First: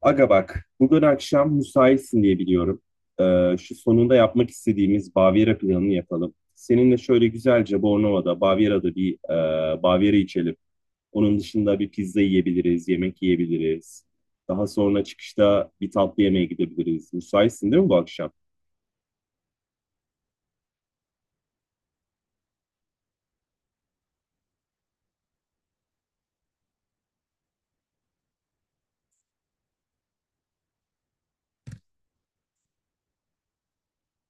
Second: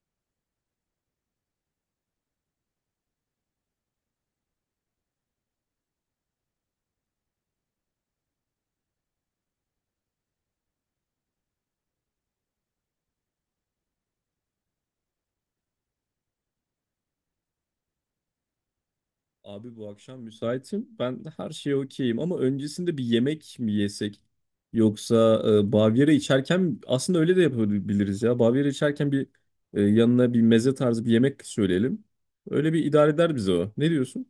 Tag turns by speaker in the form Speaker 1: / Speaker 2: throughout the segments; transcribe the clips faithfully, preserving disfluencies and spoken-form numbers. Speaker 1: Aga bak, bugün akşam müsaitsin diye biliyorum. Ee, şu Sonunda yapmak istediğimiz Bavyera planını yapalım. Seninle şöyle güzelce Bornova'da, Bavyera'da bir e, Bavyera içelim. Onun dışında bir pizza yiyebiliriz, yemek yiyebiliriz. Daha sonra çıkışta bir tatlı yemeğe gidebiliriz. Müsaitsin değil mi bu akşam?
Speaker 2: Abi bu akşam müsaitim. Ben de her şeye okeyim ama öncesinde bir yemek mi yesek? Yoksa e, Bavyera içerken aslında öyle de yapabiliriz ya. Bavyera içerken bir e, yanına bir meze tarzı bir yemek söyleyelim. Öyle bir idare eder bize o. Ne diyorsun?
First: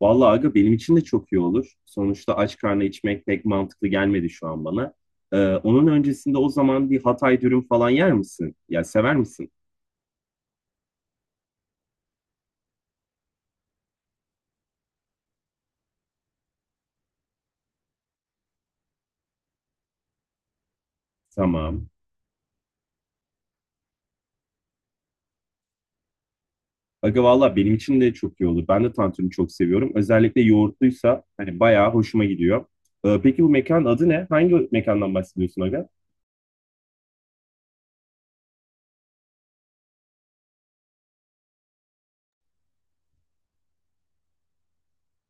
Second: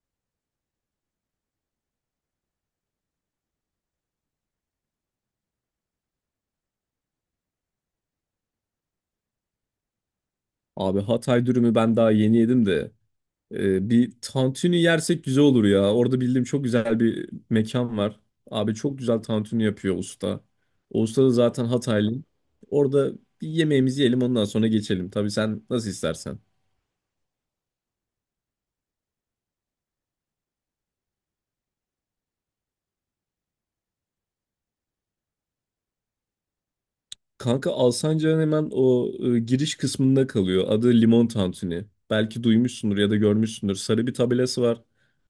Speaker 1: Vallahi aga benim için de çok iyi olur. Sonuçta aç karnına içmek pek mantıklı gelmedi şu an bana. Ee, onun öncesinde o zaman bir Hatay dürüm falan yer misin? Ya sever misin?
Speaker 2: Abi Hatay dürümü ben daha yeni yedim de Ee, bir tantuni yersek güzel olur ya. Orada bildiğim çok güzel bir mekan var. Abi çok güzel tantuni yapıyor usta. O usta da zaten
Speaker 1: Tamam.
Speaker 2: Hataylı. Orada bir yemeğimizi yiyelim ondan sonra geçelim. Tabii sen nasıl istersen.
Speaker 1: Aga valla benim için de çok iyi olur. Ben de tantuni çok seviyorum. Özellikle yoğurtluysa hani bayağı hoşuma gidiyor. Ee, peki bu mekanın adı ne? Hangi mekandan bahsediyorsun Aga?
Speaker 2: Kanka Alsancak'ın hemen o e, giriş kısmında kalıyor. Adı Limon Tantuni. Belki duymuşsundur ya da görmüşsündür. Sarı bir tabelası var.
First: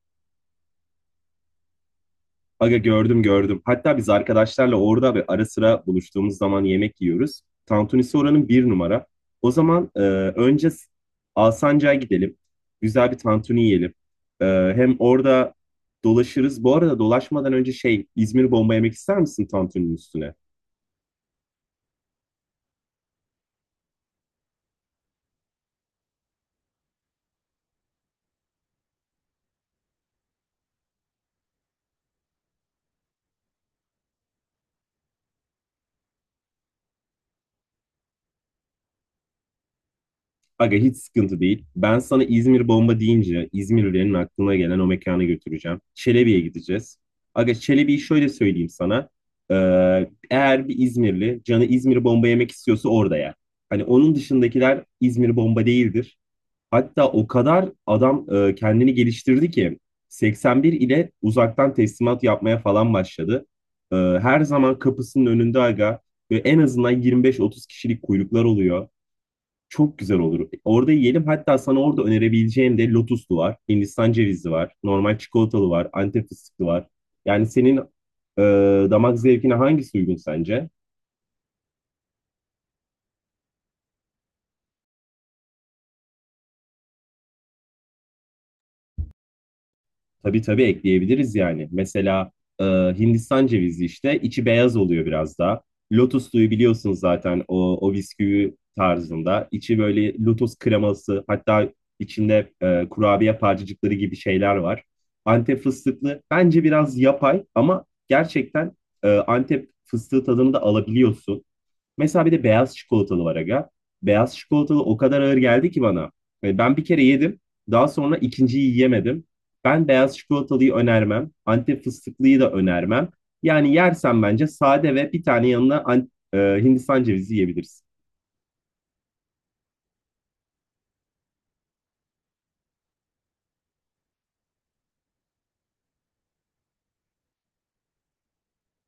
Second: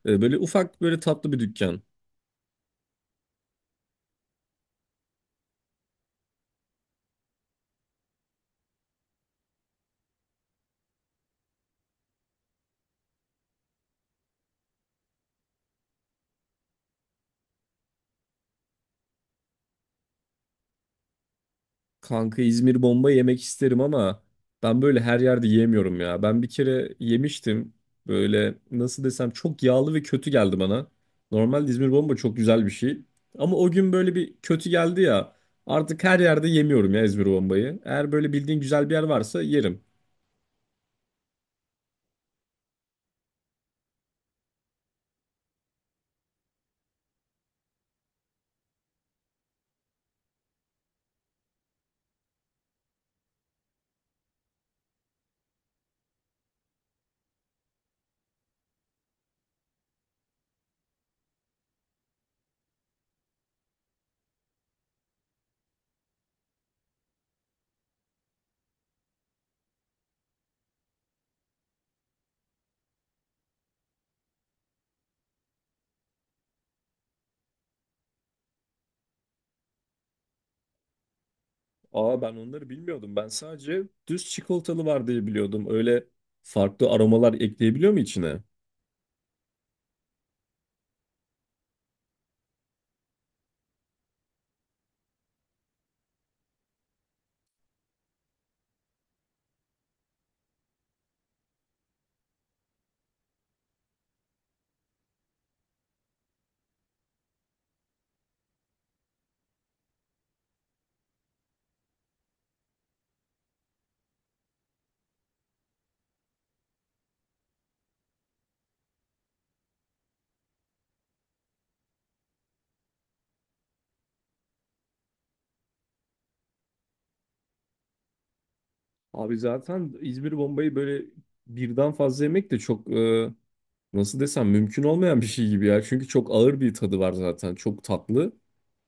Speaker 2: E, böyle ufak böyle tatlı bir dükkan.
Speaker 1: Aga gördüm, gördüm. Hatta biz arkadaşlarla orada ve ara sıra buluştuğumuz zaman yemek yiyoruz. Tantunisi oranın bir numara. O zaman e, önce S- Alsancak'a gidelim. Güzel bir tantuni yiyelim. Ee, Hem orada dolaşırız. Bu arada dolaşmadan önce şey, İzmir bomba yemek ister misin tantuninin üstüne?
Speaker 2: Kanka İzmir bomba yemek isterim ama ben böyle her yerde yemiyorum ya. Ben bir kere yemiştim. Böyle nasıl desem çok yağlı ve kötü geldi bana. Normalde İzmir bomba çok güzel bir şey. Ama o gün böyle bir kötü geldi ya. Artık her yerde yemiyorum ya İzmir bombayı. Eğer böyle bildiğin güzel bir yer varsa yerim.
Speaker 1: Aga hiç sıkıntı değil. Ben sana İzmir bomba deyince İzmirlilerin aklına gelen o mekana götüreceğim. Çelebi'ye gideceğiz. Aga Çelebi'yi şöyle söyleyeyim sana. Ee, Eğer bir İzmirli canı İzmir bomba yemek istiyorsa orada yer. Hani onun dışındakiler İzmir bomba değildir. Hatta o kadar adam e, kendini geliştirdi ki seksen bir ile uzaktan teslimat yapmaya falan başladı. Ee, her zaman kapısının önünde aga ve en azından yirmi beş otuz kişilik kuyruklar oluyor. Çok güzel olur. Orada yiyelim. Hatta sana orada önerebileceğim de lotuslu var, Hindistan cevizli var, normal çikolatalı var, Antep fıstıklı var. Yani senin e, damak zevkine hangisi uygun sence?
Speaker 2: Aa, ben onları bilmiyordum. Ben sadece düz çikolatalı var diye biliyordum. Öyle farklı aromalar ekleyebiliyor mu içine?
Speaker 1: Tabii, tabii, ekleyebiliriz yani. Mesela e, Hindistan cevizi işte içi beyaz oluyor biraz daha. Lotus suyu biliyorsunuz zaten o, o bisküvi tarzında. İçi böyle lotus kreması, hatta içinde e, kurabiye parçacıkları gibi şeyler var. Antep fıstıklı bence biraz yapay ama gerçekten e, Antep fıstığı tadını da alabiliyorsun. Mesela bir de beyaz çikolatalı var aga. Beyaz çikolatalı o kadar ağır geldi ki bana. Yani ben bir kere yedim. Daha sonra ikinciyi yiyemedim. Ben beyaz çikolatalıyı önermem. Antep fıstıklıyı da önermem. Yani yersen bence sade ve bir tane yanına an- e, Hindistan cevizi yiyebilirsin.
Speaker 2: Abi zaten İzmir bombayı böyle birden fazla yemek de çok e, nasıl desem mümkün olmayan bir şey gibi ya. Çünkü çok ağır bir tadı var zaten. Çok tatlı.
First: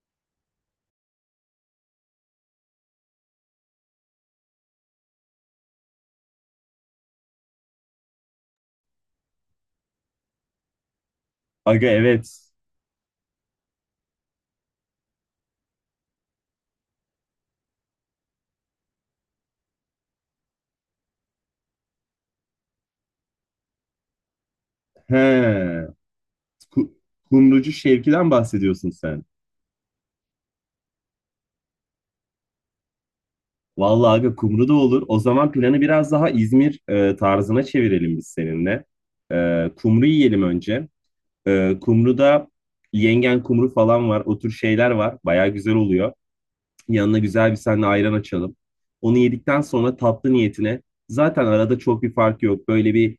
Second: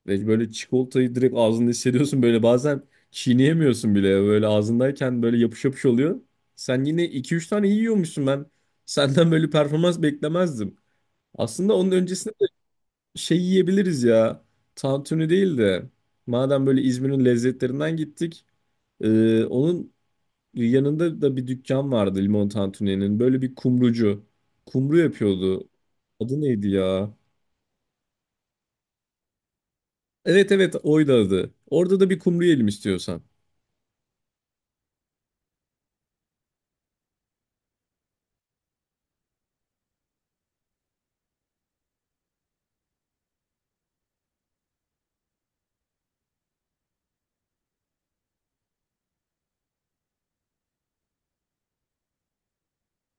Speaker 2: Ve böyle çikolatayı direkt ağzında hissediyorsun. Böyle bazen çiğneyemiyorsun bile. Böyle ağzındayken böyle yapış yapış oluyor. Sen yine iki üç tane yiyormuşsun ben. Senden böyle performans beklemezdim. Aslında
Speaker 1: Aga
Speaker 2: onun öncesinde
Speaker 1: evet.
Speaker 2: şey yiyebiliriz ya. Tantuni değil de madem böyle İzmir'in lezzetlerinden gittik. E, onun yanında da bir dükkan vardı limon tantuni'nin. Böyle bir kumrucu. Kumru yapıyordu.
Speaker 1: He.
Speaker 2: Adı neydi
Speaker 1: Ku-
Speaker 2: ya?
Speaker 1: Kumrucu Şevki'den bahsediyorsun sen.
Speaker 2: Evet, evet, oydu adı. Orada da bir kumru yiyelim istiyorsan.
Speaker 1: Vallahi aga kumru da olur. O zaman planı biraz daha İzmir e, tarzına çevirelim biz seninle. E, kumru yiyelim önce. Ee, kumruda yengen kumru falan var. O tür şeyler var. Baya güzel oluyor. Yanına güzel bir seninle ayran açalım. Onu yedikten sonra tatlı niyetine zaten arada çok bir fark yok. Böyle bir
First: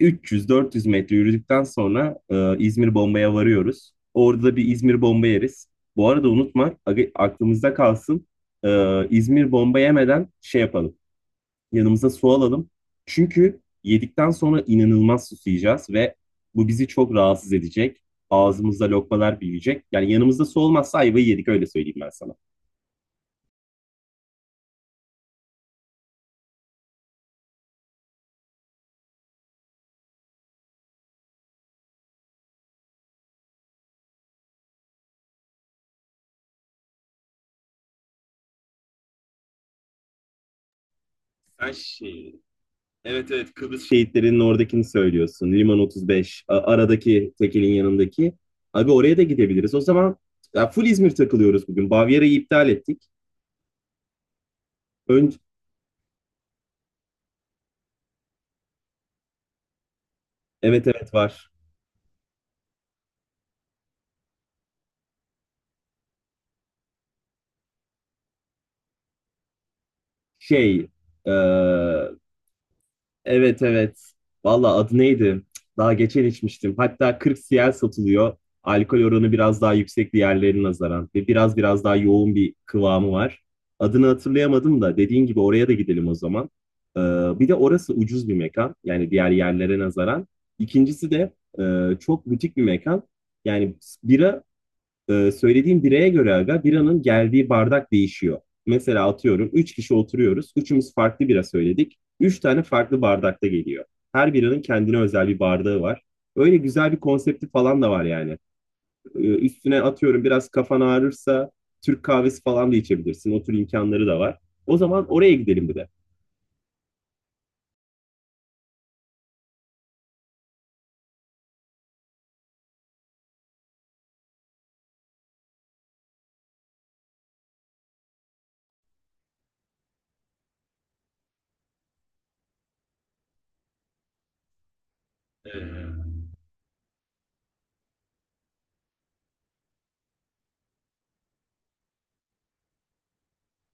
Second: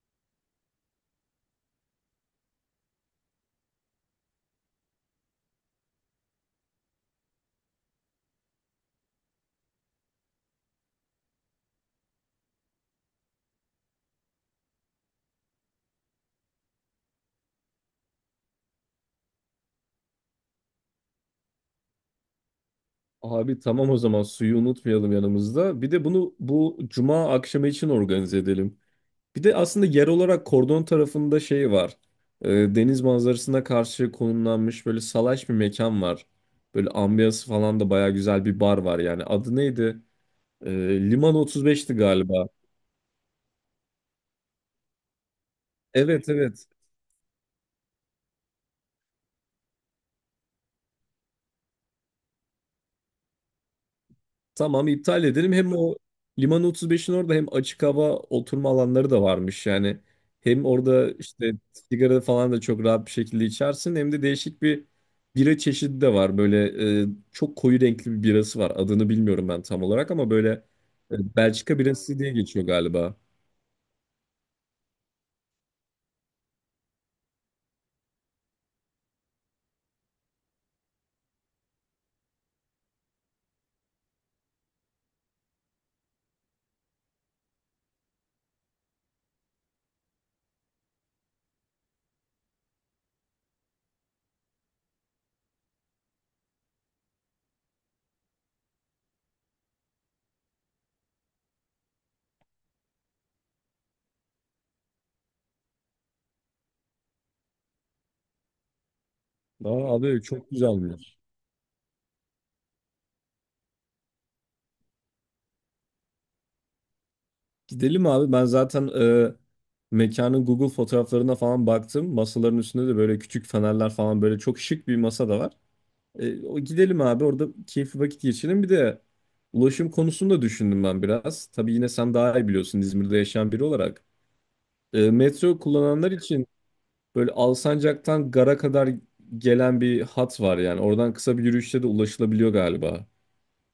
Speaker 1: üç yüz dört yüz metre yürüdükten sonra e, İzmir Bomba'ya varıyoruz. Orada da bir İzmir Bomba yeriz. Bu arada unutma aga- aklımızda kalsın. e, İzmir Bomba yemeden şey yapalım. Yanımıza su alalım. Çünkü yedikten sonra inanılmaz susayacağız ve bu bizi çok rahatsız edecek. Ağzımızda lokmalar büyüyecek. Yani yanımızda su olmazsa ayvayı yedik, öyle söyleyeyim ben sana.
Speaker 2: Abi tamam, o zaman suyu unutmayalım yanımızda. Bir de bunu bu cuma akşamı için organize edelim. Bir de aslında yer olarak kordon tarafında şey var. Ee, Deniz manzarasına karşı konumlanmış böyle salaş bir mekan var. Böyle ambiyansı falan da baya güzel bir bar var yani. Adı neydi? Ee, Liman
Speaker 1: Sen
Speaker 2: otuz beşti
Speaker 1: şey,
Speaker 2: galiba.
Speaker 1: evet, evet, Kıbrıs şehitlerinin oradakini söylüyorsun. Liman
Speaker 2: Evet,
Speaker 1: otuz beş, a-
Speaker 2: evet.
Speaker 1: aradaki tekelin yanındaki. Abi oraya da gidebiliriz. O zaman ya full İzmir takılıyoruz bugün. Bavyera'yı iptal ettik.
Speaker 2: Tamam, iptal
Speaker 1: Ön,
Speaker 2: edelim. Hem o Liman otuz beşin orada hem açık hava oturma alanları da varmış. Yani hem
Speaker 1: evet,
Speaker 2: orada
Speaker 1: evet, var.
Speaker 2: işte sigara falan da çok rahat bir şekilde içersin. Hem de değişik bir bira çeşidi de var. Böyle e, Çok koyu renkli bir birası var. Adını bilmiyorum ben tam olarak ama böyle
Speaker 1: Şey, e,
Speaker 2: e, Belçika birası diye geçiyor galiba.
Speaker 1: Evet, evet. Valla adı neydi? Daha geçen içmiştim. Hatta kırk C L satılıyor. Alkol oranı biraz daha yüksek diğerlerine nazaran ve biraz biraz daha yoğun bir kıvamı var. Adını hatırlayamadım da dediğin gibi oraya da gidelim o zaman. Ee, Bir de orası ucuz bir mekan. Yani diğer yerlere nazaran. İkincisi de e, çok butik bir mekan. Yani bira ee, söylediğim bireye göre aga biranın geldiği bardak değişiyor. Mesela atıyorum üç kişi oturuyoruz. Üçümüz farklı bira söyledik. Üç tane farklı bardakta geliyor. Her biranın kendine özel bir bardağı var. Öyle güzel bir konsepti falan da var yani. Ee, üstüne
Speaker 2: Aa, abi
Speaker 1: atıyorum biraz
Speaker 2: çok
Speaker 1: kafan
Speaker 2: güzelmiş.
Speaker 1: ağrırsa Türk kahvesi falan da içebilirsin. O tür imkanları da var. O zaman oraya gidelim bir de.
Speaker 2: Gidelim abi. Ben zaten e, mekanın Google fotoğraflarına falan baktım. Masaların üstünde de böyle küçük fenerler falan böyle çok şık bir masa da var. E, o gidelim abi, orada keyifli vakit geçirelim. Bir de ulaşım konusunu da düşündüm ben biraz. Tabii yine sen daha iyi biliyorsun İzmir'de yaşayan biri olarak. E, metro
Speaker 1: Ee,
Speaker 2: kullananlar için böyle Alsancak'tan Gar'a kadar gelen bir hat var yani. Oradan kısa bir yürüyüşle de ulaşılabiliyor galiba.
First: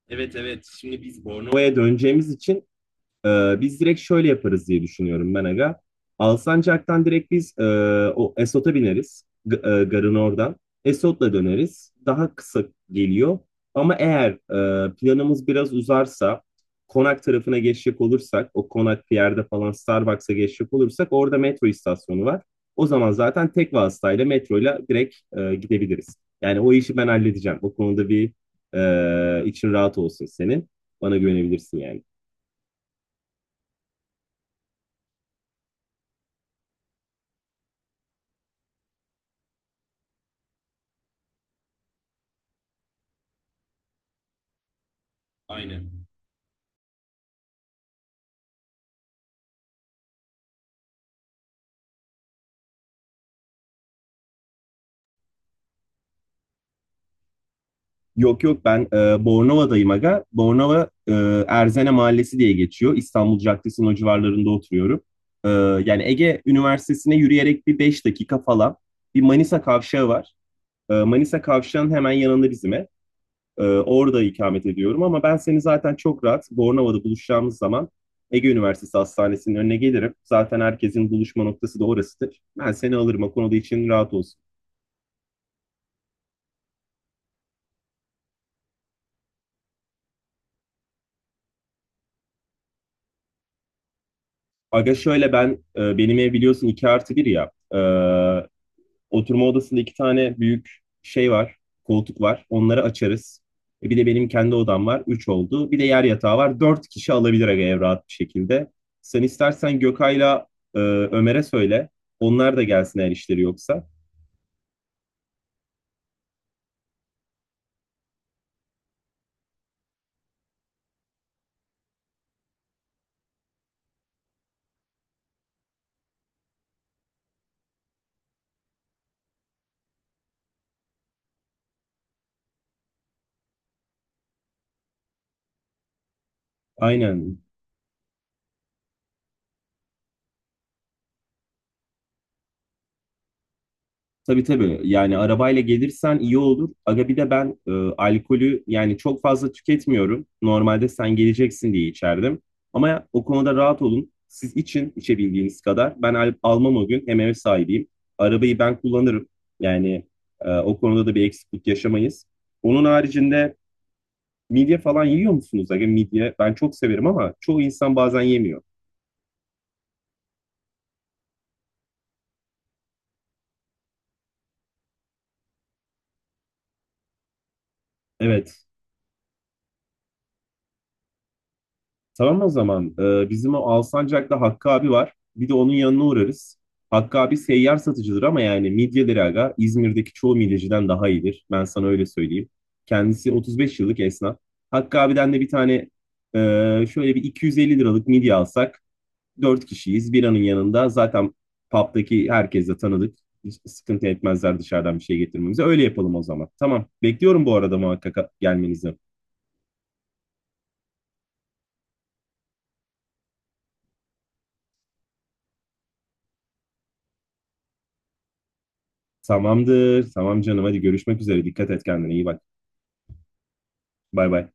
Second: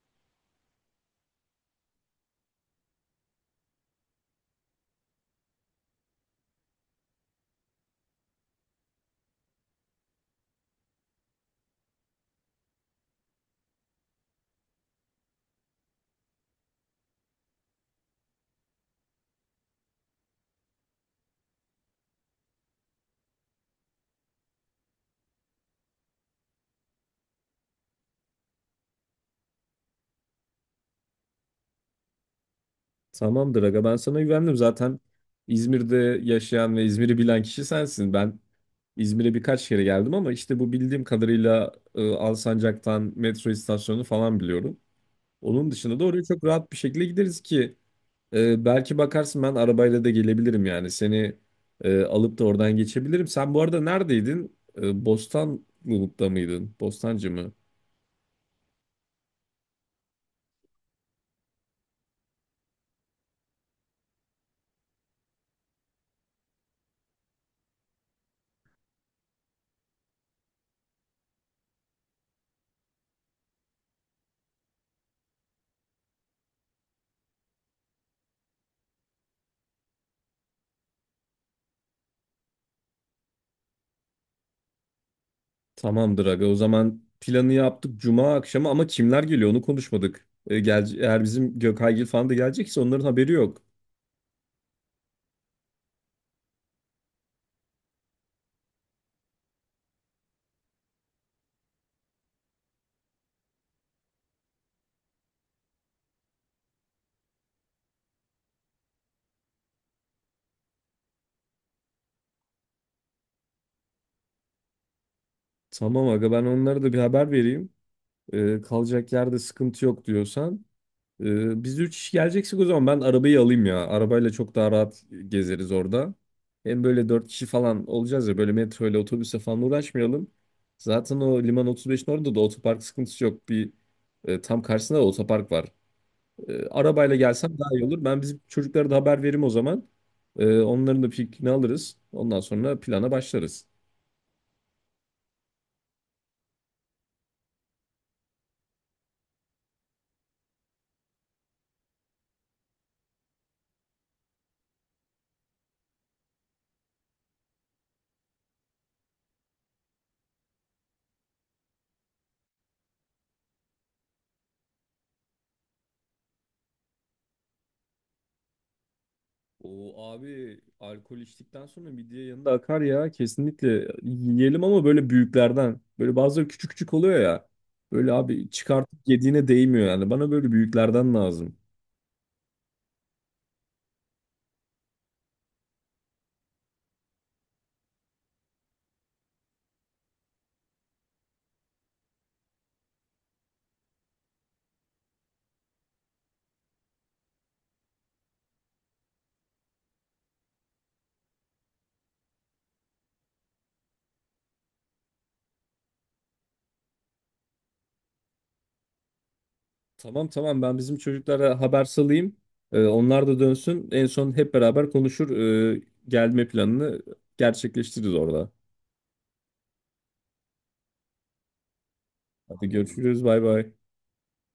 Speaker 1: evet, evet. Şimdi biz Bornova'ya Bornova'ya döneceğimiz için Ee, biz direkt şöyle yaparız diye düşünüyorum ben aga. Alsancak'tan direkt biz e, o Esot'a bineriz. G- e, garın oradan. Esot'la döneriz. Daha kısa geliyor. Ama eğer e, planımız biraz uzarsa, Konak tarafına geçecek olursak, o Konak yerde falan Starbucks'a geçecek olursak orada metro istasyonu var. O zaman zaten tek vasıtayla metroyla direkt e, gidebiliriz. Yani o işi ben halledeceğim. O konuda bir e, için rahat olsun senin. Bana güvenebilirsin yani.
Speaker 2: Tamamdır aga, ben sana güvendim zaten. İzmir'de yaşayan ve İzmir'i bilen kişi sensin. Ben İzmir'e birkaç kere geldim ama işte bu bildiğim kadarıyla e, Alsancak'tan metro istasyonunu falan biliyorum. Onun dışında da
Speaker 1: Aynen.
Speaker 2: oraya çok rahat bir şekilde gideriz ki e, belki bakarsın ben arabayla da gelebilirim yani seni e, alıp da oradan geçebilirim. Sen bu arada neredeydin? E, Bostanlı'da mıydın? Bostancı mı?
Speaker 1: Yok, yok, ben e, Bornova'dayım aga. Bornova e, Erzene Mahallesi diye geçiyor. İstanbul Caddesi'nin o civarlarında oturuyorum. E, yani Ege Üniversitesi'ne yürüyerek bir beş dakika falan bir Manisa Kavşağı var. E, Manisa Kavşağı'nın hemen yanında bizim ev. Ee, orada ikamet ediyorum ama ben seni zaten çok rahat Bornova'da buluşacağımız zaman Ege Üniversitesi Hastanesi'nin önüne gelirim. Zaten herkesin buluşma noktası da orasıdır. Ben seni alırım, o konuda için rahat olsun.
Speaker 2: Tamamdır aga. O zaman planı yaptık cuma akşamı ama kimler geliyor onu konuşmadık. E, gel, eğer bizim Gökaygil falan da gelecekse onların haberi yok.
Speaker 1: Aga şöyle, ben e, benim ev biliyorsun iki artı bir ya. E, oturma odasında iki tane büyük şey var, koltuk var. Onları açarız. E, bir de benim kendi odam var. Üç oldu. Bir de yer yatağı var. Dört kişi alabilir aga ev rahat bir şekilde. Sen istersen Gökay'la e, Ömer'e söyle. Onlar da gelsin eğer işleri yoksa.
Speaker 2: Tamam aga, ben onlara da bir haber vereyim. E, kalacak yerde sıkıntı yok diyorsan. E, biz üç kişi geleceksek o zaman ben arabayı alayım ya. Arabayla çok daha rahat gezeriz orada. Hem böyle dört kişi falan olacağız ya, böyle metro ile otobüse falan uğraşmayalım. Zaten o Liman otuz beşin orada da otopark sıkıntısı yok. Bir e, tam karşısında da otopark var. E, arabayla
Speaker 1: Aynen.
Speaker 2: gelsem daha iyi olur. Ben bizim çocuklara da haber veririm o zaman. E, onların da fikrini alırız. Ondan sonra plana başlarız.
Speaker 1: Tabii, tabii. Yani arabayla gelirsen iyi olur. Aga bir de ben e, alkolü yani çok fazla tüketmiyorum. Normalde sen geleceksin diye içerdim. Ama o konuda rahat olun. Siz için içebildiğiniz kadar. Ben al- almam o gün. Hem ev sahibiyim. Arabayı ben kullanırım. Yani e, o konuda da bir eksiklik yaşamayız. Onun haricinde midye falan yiyor musunuz? Aga midye ben çok severim ama çoğu insan bazen yemiyor.
Speaker 2: O abi alkol içtikten sonra midye yanında akar ya. Kesinlikle yiyelim ama böyle büyüklerden. Böyle bazıları küçük küçük oluyor ya. Böyle abi
Speaker 1: Evet.
Speaker 2: çıkartıp yediğine değmiyor yani. Bana böyle büyüklerden lazım.
Speaker 1: Tamam o zaman. Ee, bizim o Alsancak'ta Hakkı abi var. Bir de onun yanına uğrarız. Hakkı abi seyyar satıcıdır ama yani midyeleri aga İzmir'deki çoğu midyeciden daha iyidir. Ben sana öyle söyleyeyim. Kendisi otuz beş yıllık esnaf. Hakkı abiden de bir tane e, şöyle bir iki yüz elli liralık midye alsak, dört kişiyiz. Biranın yanında zaten pub'daki herkes de tanıdık. Hiç sıkıntı etmezler dışarıdan bir şey getirmemize. Öyle yapalım o zaman. Tamam. Bekliyorum bu arada muhakkak gelmenizi.
Speaker 2: Tamam, tamam, ben bizim çocuklara haber salayım. E, onlar da dönsün. En son hep beraber konuşur. e, Gelme planını gerçekleştiririz orada. Hadi.
Speaker 1: Tamamdır. Tamam canım. Hadi görüşmek üzere. Dikkat et kendine. İyi bak.
Speaker 2: Tamam. Görüşürüz. Bay bay.
Speaker 1: Bay bay.